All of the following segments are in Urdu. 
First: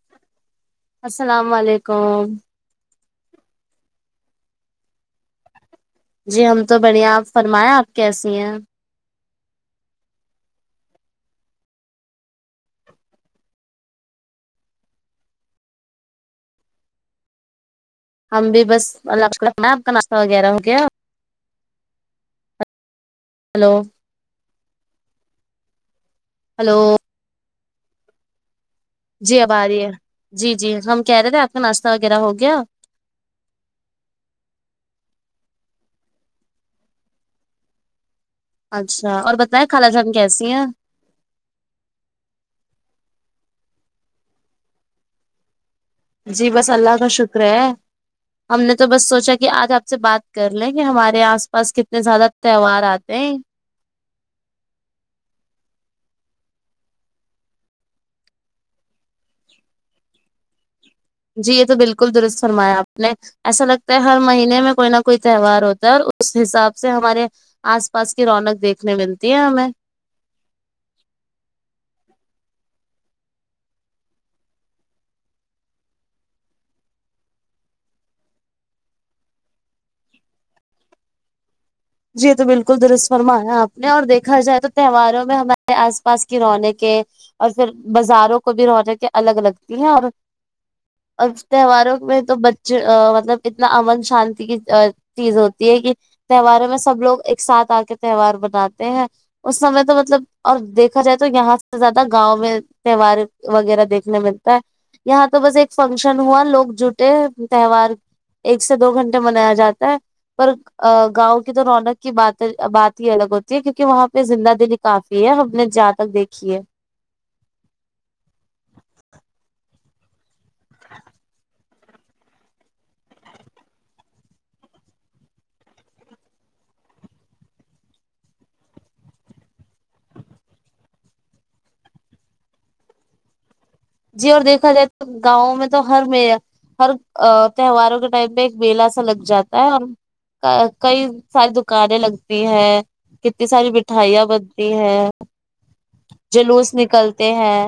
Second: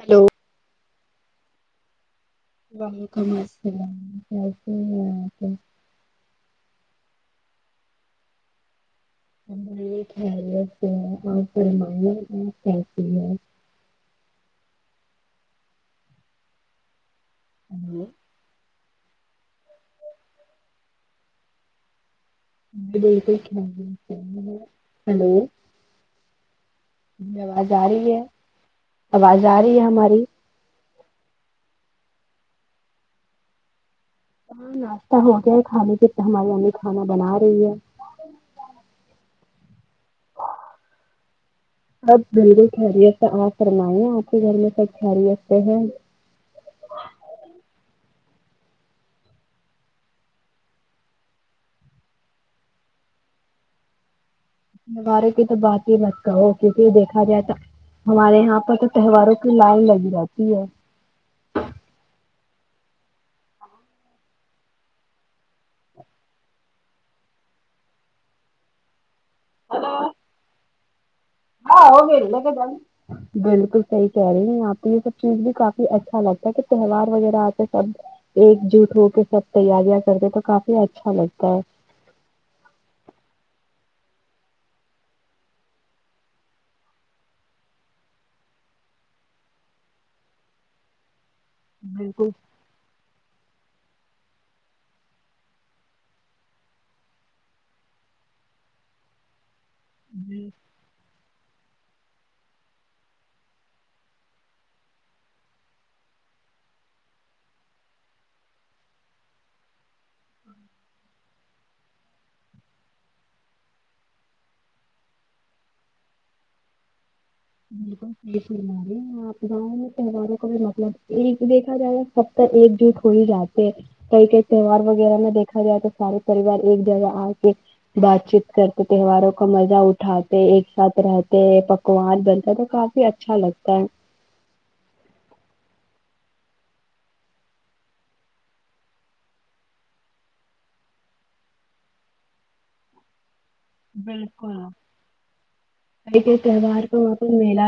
ہیلو السلام والیکم وعلیکم السلام آپ خیریت ہے وہاں پہ جی ہم تو بڑھیا آپ فرمایں آپ کیسی ہیں ہماری خیریت ہے اور فرمایئے اپ کیسی ہے [inaudible] ہم بھی بس اللہ کا شکر ہے مےم آپ کا ناشہ وغیرہ ہو گیا بالکل ہلو خیریت سے ہوں ہلو ہلو آواز آ رہی ہے جی اب آ رہی ہے جی جی ہم کہہ رہے تھے آپ کا ناشتہ وغیرہ ہو گیا ہاں ناشتہ ہو گیا ہے کھانے کے تو ہماری امی کھانا بنا رہی ہے اچھا اور بتائیں خالا جان کیسی ہیں سب بالکل خیریت سے آپ فرمایں آپ کے گھر میں سب خیریت سے ہیں جی بس اللہ کا شکر ہے ہم نے تو بس سوچا کہ آج آپ سے بات کر لیں کہ ہمارے آس پاس کتنے زیادہ تہوار آتے ہیں مہوارو کی تو بات ہی لگتا ہے کرو کیونکہ دیکھا جائے تو ہمارے یہاں پر تو تہواروں کی لائن لگی رہتی ہے جی یہ تو بلکل درست فرمایا آپ نے ایسا لگتا ہے ہر مہینے میں کوئی نہ کوئی تہوار ہوتا ہے اور اس حساب سے ہمارے آس پاس کی رونق دیکھنے ملتی ہے ہمیں ہاں وہ گری لے کہ ج بلکل صحیح کہہ رہی ہیں آپ کو یہ سب چیز بھی کافی اچھا لگتا ہے کہ تہوار وغیرہ آتے سب ایک جٹ ہو کے سب تیاریاں کرتے تو کافی اچھا لگتا ہے جی تو بلکل درست فرمایا آپ نے اور دیکھا جائے تو تہواروں میں ہمارے آس پاس کی رونقیں اور پھر بزاروں کو بھی رونقیں الگ لگتی ہیں اور اب تہواروں میں بالکل تو بچ چے مطلب اتنا امن شانتی کی چیز ہوتی ہے کہ تہواروں میں سب لوگ ایک ساتھ آ کے تہوار مناتے ہیں اس سمے تو مطلب اور دیکھا جائے تو یہاں سے زیادہ گاؤں میں تہوار وغیرہ دیکھنے ملتا ہے یہاں تو بس ایک فنشن ہوا لوگ جٹے تہوار ایک سے دو گھنٹے منایا جاتا ہے پر گاؤں تو رونق کی بات بات ہی الگ ہوتی ہے کیونکہ وہاں پہ زندہ دللی کافی ہے ہم نے جہاں تک دیکھی ہے [inaudible] گاؤں میں تہواروں کو بھی مطلب ایک دیکھا جائے گا سب تر ایک جٹ ہو ہی جاتے کئی کئی تہوار وغیرہ میں دیکھا جائے تو سارے پریوار ایک جگہ آ کے بات چیت کرتے تہواروں کا مزہ اٹھاتے ایک ساتھ رہتے پکوان بن آ تو کافی اچھا لگتا ہے جی اور دیکھا جائے تو گاؤں میں تو ہر میر ہر تہواروں کے ٹائم میں ایک میلہ سا لگ جاتا ہے ہم کئی ساری دکانیں لگتی ہیں کتنی ساری مٹھایاں بنتی ہے کئی کئی جلوس تہوار نکلتے ہیں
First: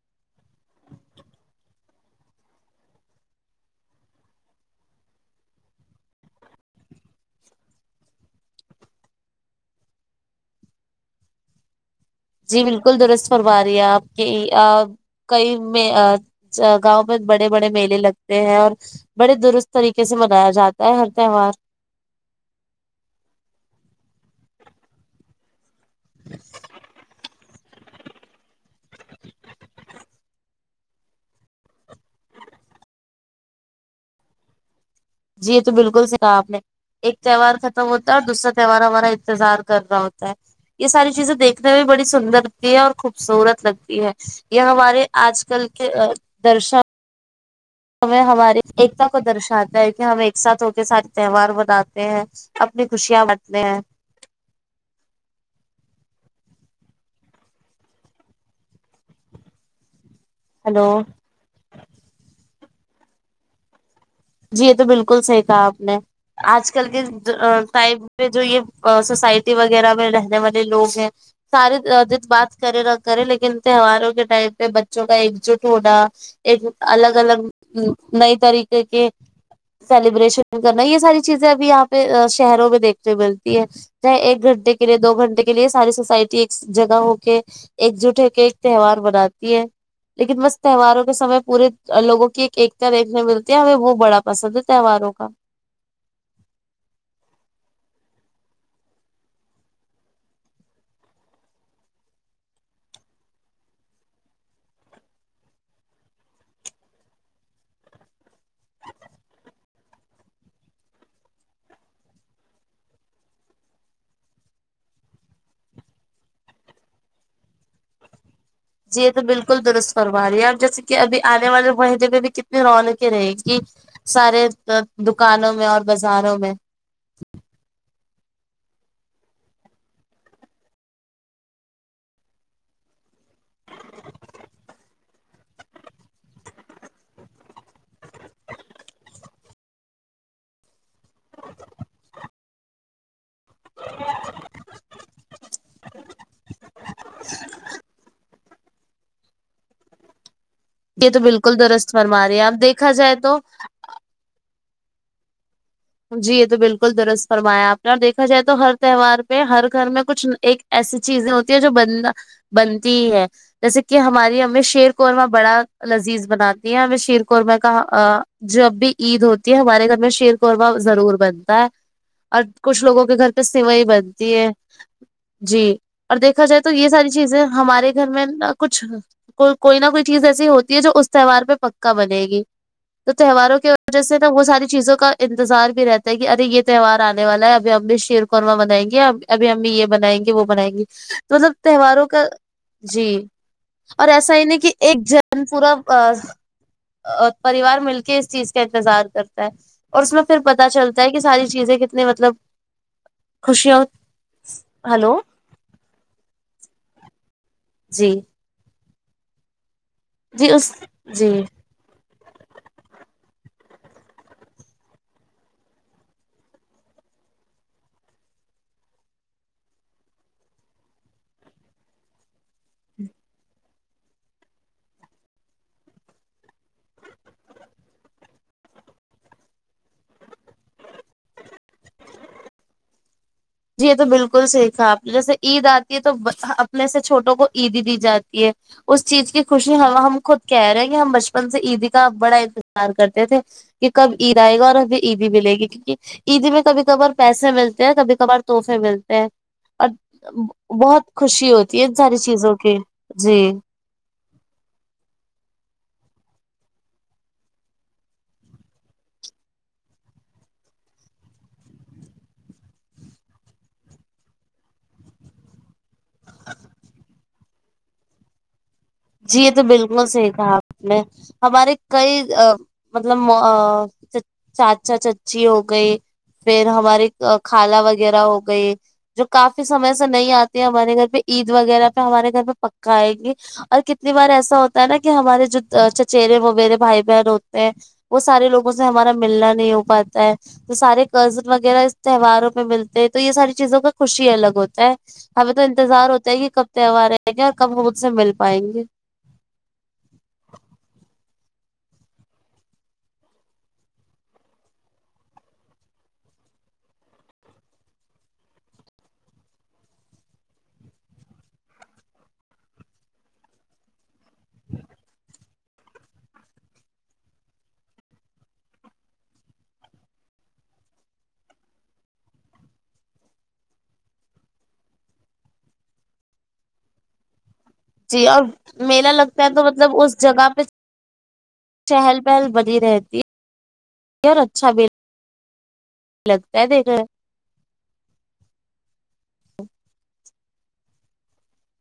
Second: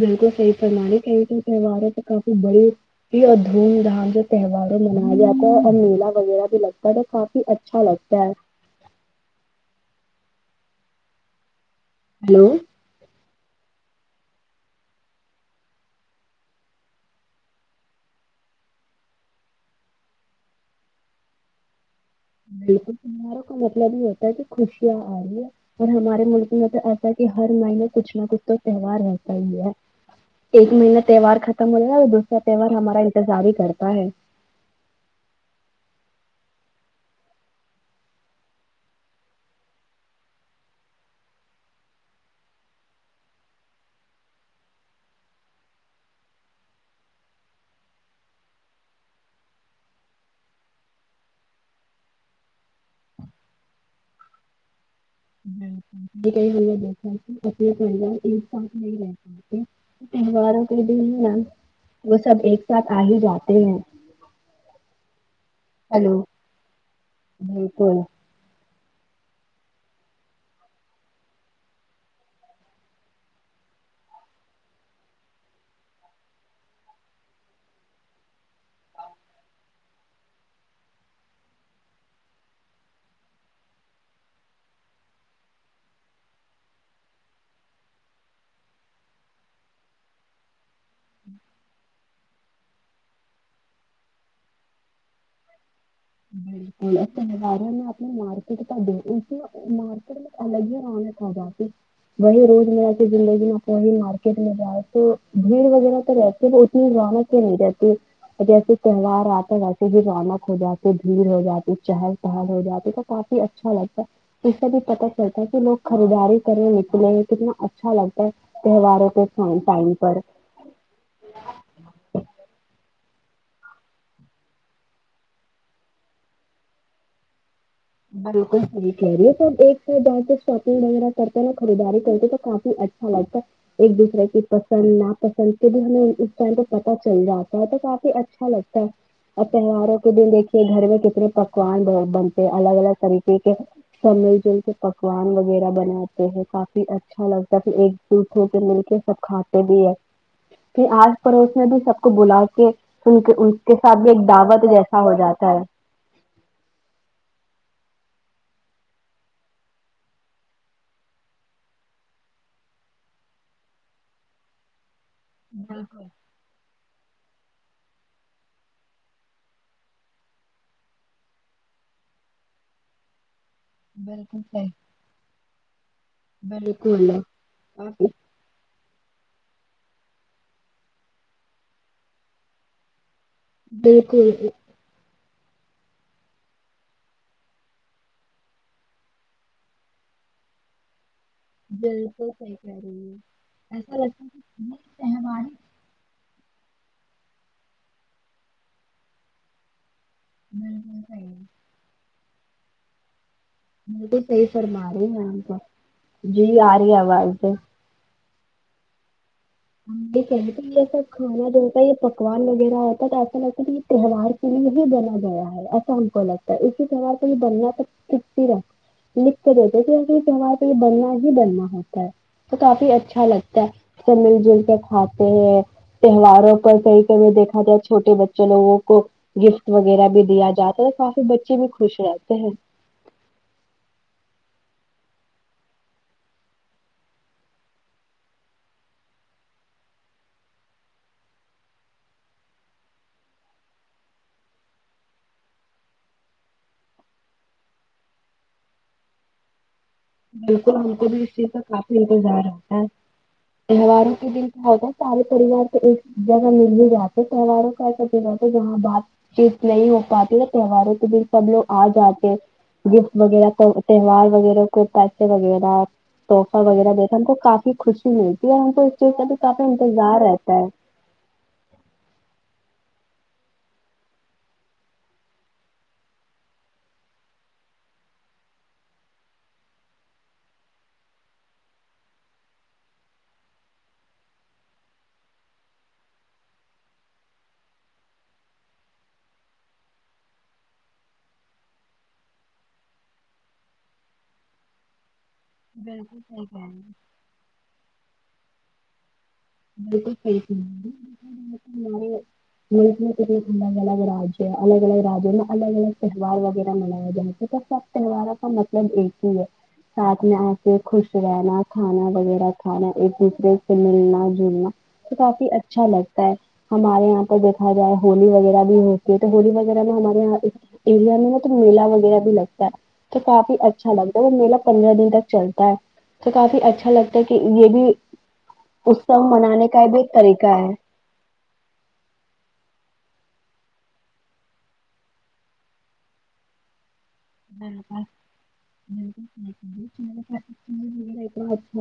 بلکل صحیح پر مانی کئی تو تہوار ہے تو کافی بڑی یہ اور دھوم دھام جو تہوار منایا جاتا ہے اور میلا وغیرہ بھی لگتا ہے تو کافی اچ اچھا لگتا ہے ہلو جی بالکل درست فرما رہی ہے آپ کی آں کئی مے گاؤں میں بڑے بڑے میلے لگتے ہیں اور بڑے درست طریقے سے منایا جاتا ہے ہر تہوار بلکل تہواروں کا مطلب یہ ہوتا ہے کہ خوشیاں آۓ اور ہمارے ملک میں تو ایسا ہے کہ ہر مہینے کچھ نہ کچھ تو تہوار رہتا ہی ہے ایک مہینہ تہوار ختم ہو جائے اور دوسرا تہوہار ہمارا انتظار ہی کرتا ہے جی یہ تو بلکل سیکا آپ نے ایک تہوار ختم ہوتا ہے اور دوسرا تہوار ہمارا انتظار کر را ہوتا ہے یہ ساری چیزیں دیکھنے میں بڑی سندر لگتی ہے اور خوبصورت لگتی ہے یہ ہمارے آج کل کے آں درشا ہمیں ہماری ایکتا کو درشاتا ہے کہ ہم ایک ساتھ ہو کے سارے تہوار مناتے ہیں اپنی خوشیاں بانٹتے ہیں [unintelligible] تہواروں کے ہلو دن نا وہ سب ایک ساتھ آ ہی جاتے ہیں جی یہ تو بلکل صحیح کہا آپ نے ہلو آج کل کے جے ٹائ بالکل جو یہ سوسائٹی وغیرہ میں رہنے والے لوگ ہیں سارے بات کرے نہ کرے لیکن تہواروں کے ٹائم پہ بچوں کا ایک جٹ ہونا ایک الگ الگ نئی طریقے کے سیلیبریشن کرنا یہ ساری چیزیں ابھی یہاں پہ شہروں میں دیکھنے ملتی ہے چاہے ایک گھنٹے کے لیے دو گھنٹے کے لیے ساری سوسائٹی ایک جگہ ہو کے ایک جٹ ہو کے ایک تہوار بناتی ہے لیکن بس تہواروں کے سمے پورے لوگوں کی ایک ایکتا دیکھنے میں ملتی ہے ہمیں وہ بڑا پسند ہے تہواروں کا بالکل تہواروں نے اپنی مارکیٹ کا مارکی الگ ہی رونق آجاتی وہی روز مرہ کے زندگی مے آپ وہی مارکیٹ میں جاۓ تو بھیڑ وغیرہ تو رہتی رونق ہی نہیں رہتی جیسے تہوار آتا ویسے ہی رونق ہو جاتی بھیڑ ہو جاتی چہل پہل ہو جاتی تو کافی اچھا لگتا ہے اس سے بھی پتہ چلتا ہے کہ لوگ خریداری کریں نکلے ہیں کتنا اچ اچھا لگتا ہے تہواروں کے ٹائم پر ارے یار جیسے کہ ابھی آنے والے مہینے پ بھی کتنی رونقیں رہیں گی سارے دکانوں میں اور بازاروں میں بالکل ٹھیک ہے یہ سب ایک سب شاپنگ وغیرہ کرتے ن خریداری کرتے تو کافی اچا اچھا لگتا ایک دوسرے کی پسند نا پسند کے بھی ہمیں اس ٹائم تو پت چل جاتا ہے تو کافی اچھا اچا لگتا ہے اور تہواروں کے دن دیکھیے گھر میں کتنے پکوان بنتے ہیں الگ الگ طریقے کے سب مل جھول کے پکوان وغیرہ بناتے کافی اچھا لگتا ہے ایک دوسرے سے مل کے سب کھاتے بھی ہے کہ یہ آس تو پڑوس بالکل میں بھی درست سب کو فرما رہی بلا ہے اب کے دیکھا جائے س تو کے ان کے ساتھ بھی ایک دعوت جیسا ہو جاتا ہے جی یہ تو بالکل درست فرمایا آپ نے اور دیکھا جائے تو ہر تہوار پہ ہر گھر میں کچھ ایک ایسی چیزیں ہوتی ہیں جو بن بنتی ہیں جیسے کہ ہماری ہمیں شیر قورما بڑا لذیذ بنا ہمیں شیرخورمہ کا جب بھی عید ہوتی ہے ہمارے گھر میں شیر خورمہ ضرور بنتا ہے اور کچھ لوگوں کے گھر پہ سوائی بنتی ہے جی اور دیکھا جائے تو یہ ساری بالکل چیزیں ہمارے گھر میں نا کچھ کو کوئی نہ کوئی چیز ایسی ہوتی ہے جو اس تہوار پہ پکا بنے گی تو تہواروں کی وجہ سے نا وہ بالکل ساری چیزوں کا انتظار بھی رہتا ہے کہ ارے یہ تہوار آنے والا ہے ابھی ہم بھی شیر خورمہ بنائیں گے ہم ابھی ہم بھی یہ بنائیں گے وہ بنائیں گے تو مطلب تہواروں کا کہہ جی رہی ہے اور ایسا ہی نہیں کہ ایک جن پورا اور پریوار مل کے اس چیز کا انتظار کرتا ہے اور اس میں پھر پتہ چلتا ہے کہ ساری چیزیں کتنی مطلب خوشیاں ب تو صحیح فرما رہی ہلو ہیں ہم تو جی آ رہی ہے آواز سے جی جی [unintelligible] یہ اس جی پکوان وغیرہ ہوتا تو ایسا ن یہ تہوار کے لیے ہی بنا گیا ہے ایسا انکو لگتا ہے اسی تہوار پہ تو [unintelligible] لکھ کے دیتے ہیں کے اس تہوارے پہ یہ بننا ہی بننا ہوتا ہے تو کافی اچھا لگتا ہے سب مل جھل کے کھاتے ہیں تہواروں پر کئی کئی دیکھا جائے چھوٹے بچے لوگوں کو گفٹ وغیرہ بھی دیا جاتا ہے تو کافی بچے بھی خوش رہتے ہیں جی یہ تو بالکل سیکھا آپ نے جیسے عید آتی ہے تو اپنے سے چھوٹوں کو عیدی دی جاتی ہے اس چیز کی خوشی ہم خود کہہ رہے ہیں کہ ہم بچپن سے عیدی کا بڑا انتظار کرتے تھے کب عید آئے گا اور ہمیں عیدی ملے گی کیونکہ عید میں کبھی کبار پیسے ملتے ہیں کبھی کبار تحفے ملتے ہیں اور بالکل ہم بہت کو بھی اس چیز خوشی کا ہوتی ہے ان کافی ساری انتظار چیزوں ہوتا کی ہے جی تہواروں کے دن تو ہوتا ہے سارے پریوار تو ایک جگہ مل ہی جاتے تہواروں [unintelligible] جہاں بات چیت نہیں ہو پاتی نا تہواروں کے دن سب لوگ آ جاتے گفٹ وغیرہ تہوار وغیرہ پیسے وغیرہ تحفہ وغیرہ دیکھ ہم کو کافی خوشی ملتی ہے ہم کو اس کا بھی کافی انتظار رہتا ہے میں ہمارے کئی مطلب چاچا چچی ہو گئے پھر ہماری خالہ وغیرہ ہو گئی جو کافی سمے سے نہیں آتے ہمارے گھر پہ عید وغیرہ پہ ہمارے گھر پے پکا آئینگے اور کتنی بار ایسا ہوتا ہے نا کہ ہمارے جو چچرے ممیرے بھائی بہن ہوتے ہیں وہ سارے لوگوں سے ہمارا ملنا نہیں ہو پاتا ہے تو سارے کذن وغیرہ اس تہواروں میں ملتے ہیں تو یہ ساری چیزوں کا خوشی الگ ہوتا ہے ہمیں تو انتظار ہوتا ہے کہ کب تہوار آئیں گے اور کب ہم انسے سے مل پائیں گے بلکل صحیح کہا [inaudible] [unintelligible] تہواروں کا مطلب ایک ہی ہے ساتھ میں آ کے خوش رہنا کھانا وغیرہ کھانا ایک دوسرے سے ملنا تو کافی اچھا لگتا ہے ہمارے یہاں پر دیکھا جائے ہولی وغیرہ بھی ہوتی ہے تو ہولی وغیرہ میں ہمارے یہاں ایک انڈیا میں نہ تو میلا وغیرہ بھی لگتا ہے تو کافی اچھا لگتا ہے وہ میلہ پندرہ دن تک چلتا ہے تو کافی اچھا لگتا ہے کہ یہ بھی جی اور میلا اتسو لگتا ہے تو منانے کا مطلب بھی ایک اس جگہ طریقہ پہ ہے چہل پہل بنی رہتی ہے اور اچھا بھی لگتا ہے دیکھنے [unintelligible] اور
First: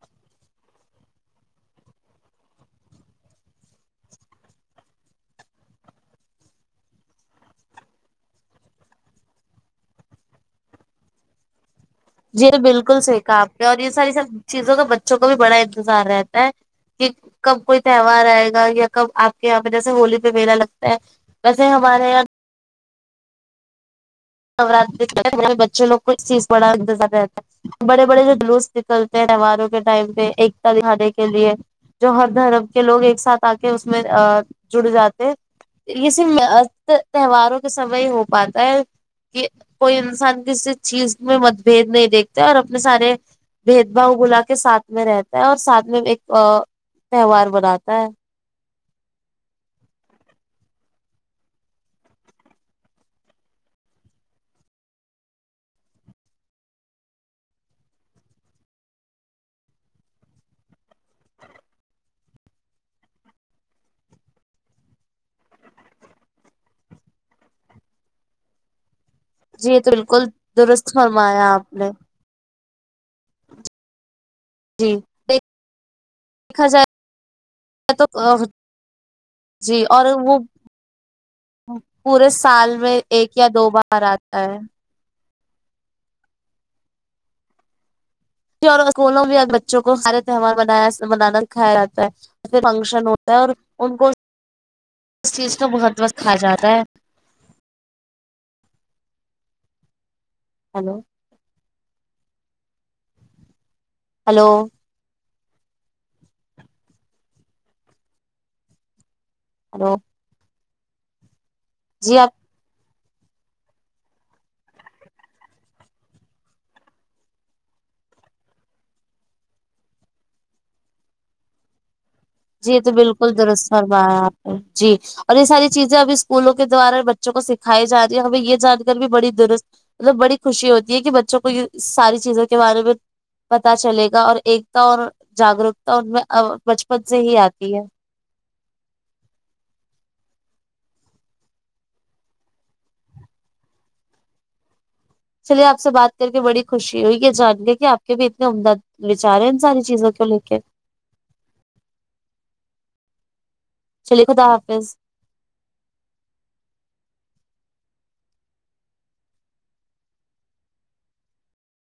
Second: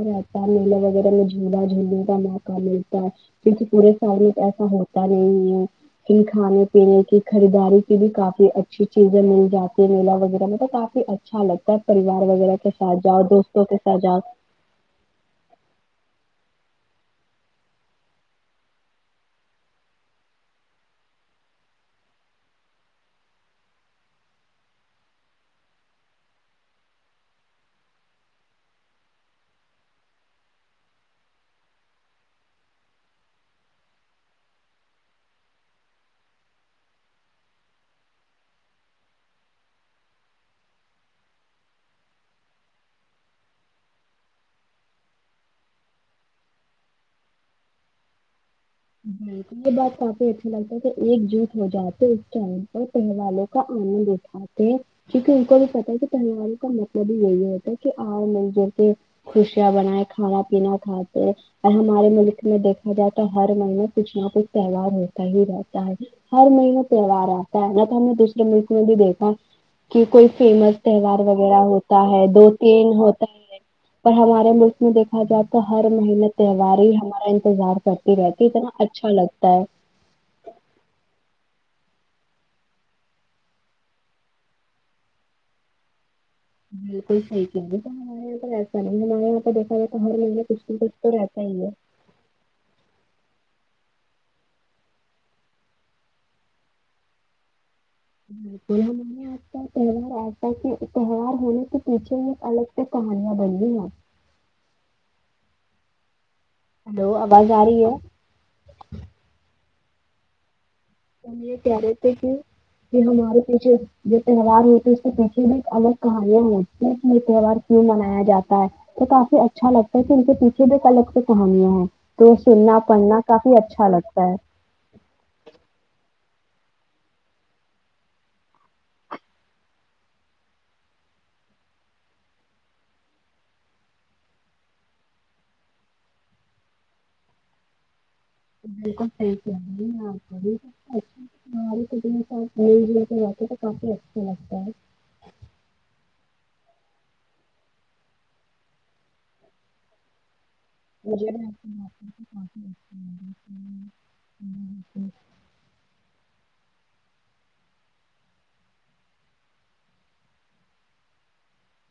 رہتا میلاے وغیرہ میں جھولا جھولنے کا موقع ملتا ہے کیونکہ پورے سال میں ایسا ہوتا نہیں ہے کی کھانے پینے کی خریداری کی بھی کافی اچھی چیزیں مل جاتی ہیں میلا وغیرہ تو کافی اچھا لگتا ہے پریوار جی وغیرہ کے سھ بالکل صحیح جاؤ کہا آپ دوستوں نے کے اور یہ سھ ساری جاؤ سب چیزوں کا بچوں کو بھی بڑا انتظار رہتا ہے کی کب کوئی تہوار آئے گا یا کب آپ کے یہاں پہ جیسے ہولی پہ میلہ لگتا ہے ویسے ہمارے یہاں نوراتری میں بچے لوک اس چیز بڑا انتظار رہتا ہے بڑے بڑے جلوس نکلتے ہیں تہواروں کے ٹائم پہ ایکتا دکھانے کے لیے جو ہر دھرم کے لوگ ایک ساتھ آ کے اس میں جڑ جاتے یہ صرف تہواروں کے سمئے ہی ہو پاتا ہے کہ کوئی انسان کسی چیز میں مت بھید نہیں دیکھتے اور اپنے سارے بھید بھؤ بلا کے ساتھ میں رہتا ہے اور ساتھ میں ایک تہوار بناتا ہے ہم بلکل یہ بات کافی اچھا لگتا ہے کہ ایک جٹ ہو جاتے اس ٹائم پر [unintelligible] کیونکہ ان کو بھی پتا ہے کہ پواروں کا مطلب ہی یہی ہوتا ہے کہ آ مل جیے خوشیاں بنائے کھانا پینا کھاتے ہیں اور ہمارے ملک میں دیکھا جائے تو ہر مہینے کچھ نہ کچھ تہوار ہوتا ہی رہتا ہے ہر مہینے تہوار آتا ہے نہ تو ہم نے دوسرے ملک میں بھی دیکھا ہے جی یہ تو کہ بالکل کوئی فیمس درست تہوار فرمایا وغیرہ آپ نے ہوتا ہے دو تین ہوتا ہے [inaudible] پر ہمارے ملک میں جی دیکھا جائے تو ہر مہینے دیکھا تہوار ہی جائے ہمارا انتظار کرتی تو رہتی ہے نا اچھا لگتا ہے جی اور وہ پورے سال میں ایک یا دو بار آتا ہے بلکل صحی کہا اور کوونوں میں بچوں کو ہارے تہوار کچھ نہ منایا کچھ تو منانا رہتا ہی ہے کھایا جا [unintelligible] ایسے فنکشن ہوتا ہے اور ان کو اس چیز کو بہت وقت کھا جاتا ہے بالک ہمارے آج کل تہوار آ ہلو تہوار ہونے سے پیچھے ایک الگ سے کہانیاں بنلی ہیں ہیلو ہیلو آواز آ رہی ہے ہیلو تو تار تو جی آپ کہ کہ ہمارے پی جو جو تہوار ہوتے ہے اس کے پیچھے بھی المگ کہانیاں ہوتی ہیں کہ یہ تہوار کیوں منایا جاتا ہے تو کافی اچھا لگتا ہے کہ ان کے پیچھے بھی الگ سے کہانیاں ہیں تو جی یہ سننا تو پڑھنا بلکل کافی درس اچھا فمیا لگتا ہے آپ جی اور یہ ساری چیزیں اھی اسکولوں کے دوارا بچوں کو سکھائی جای ہے ہمیں یہ جان کر بھی بڑی درست مطلب بڑی خوشی ہوتی ہے کہ بچوں کو ساری چیزوں کے بارے میں پتا چلے گا اور ایکتا اور جاگروکتا ان میں بچپن سے ہی آتی ہے بلکل صحی فرمارہی ہے آپ ہ [unintelligible] لے کے جاتے تو کافی اچھا لگتا ہے چلیے آپ سے بات کر کے بڑی خوشی ہوئی یہ جان کے کہ آپ کے بھی اتنی عمداد بچارے ان ساری چیزوں کو لے کے [unintelligible] چلیے خدا حافظ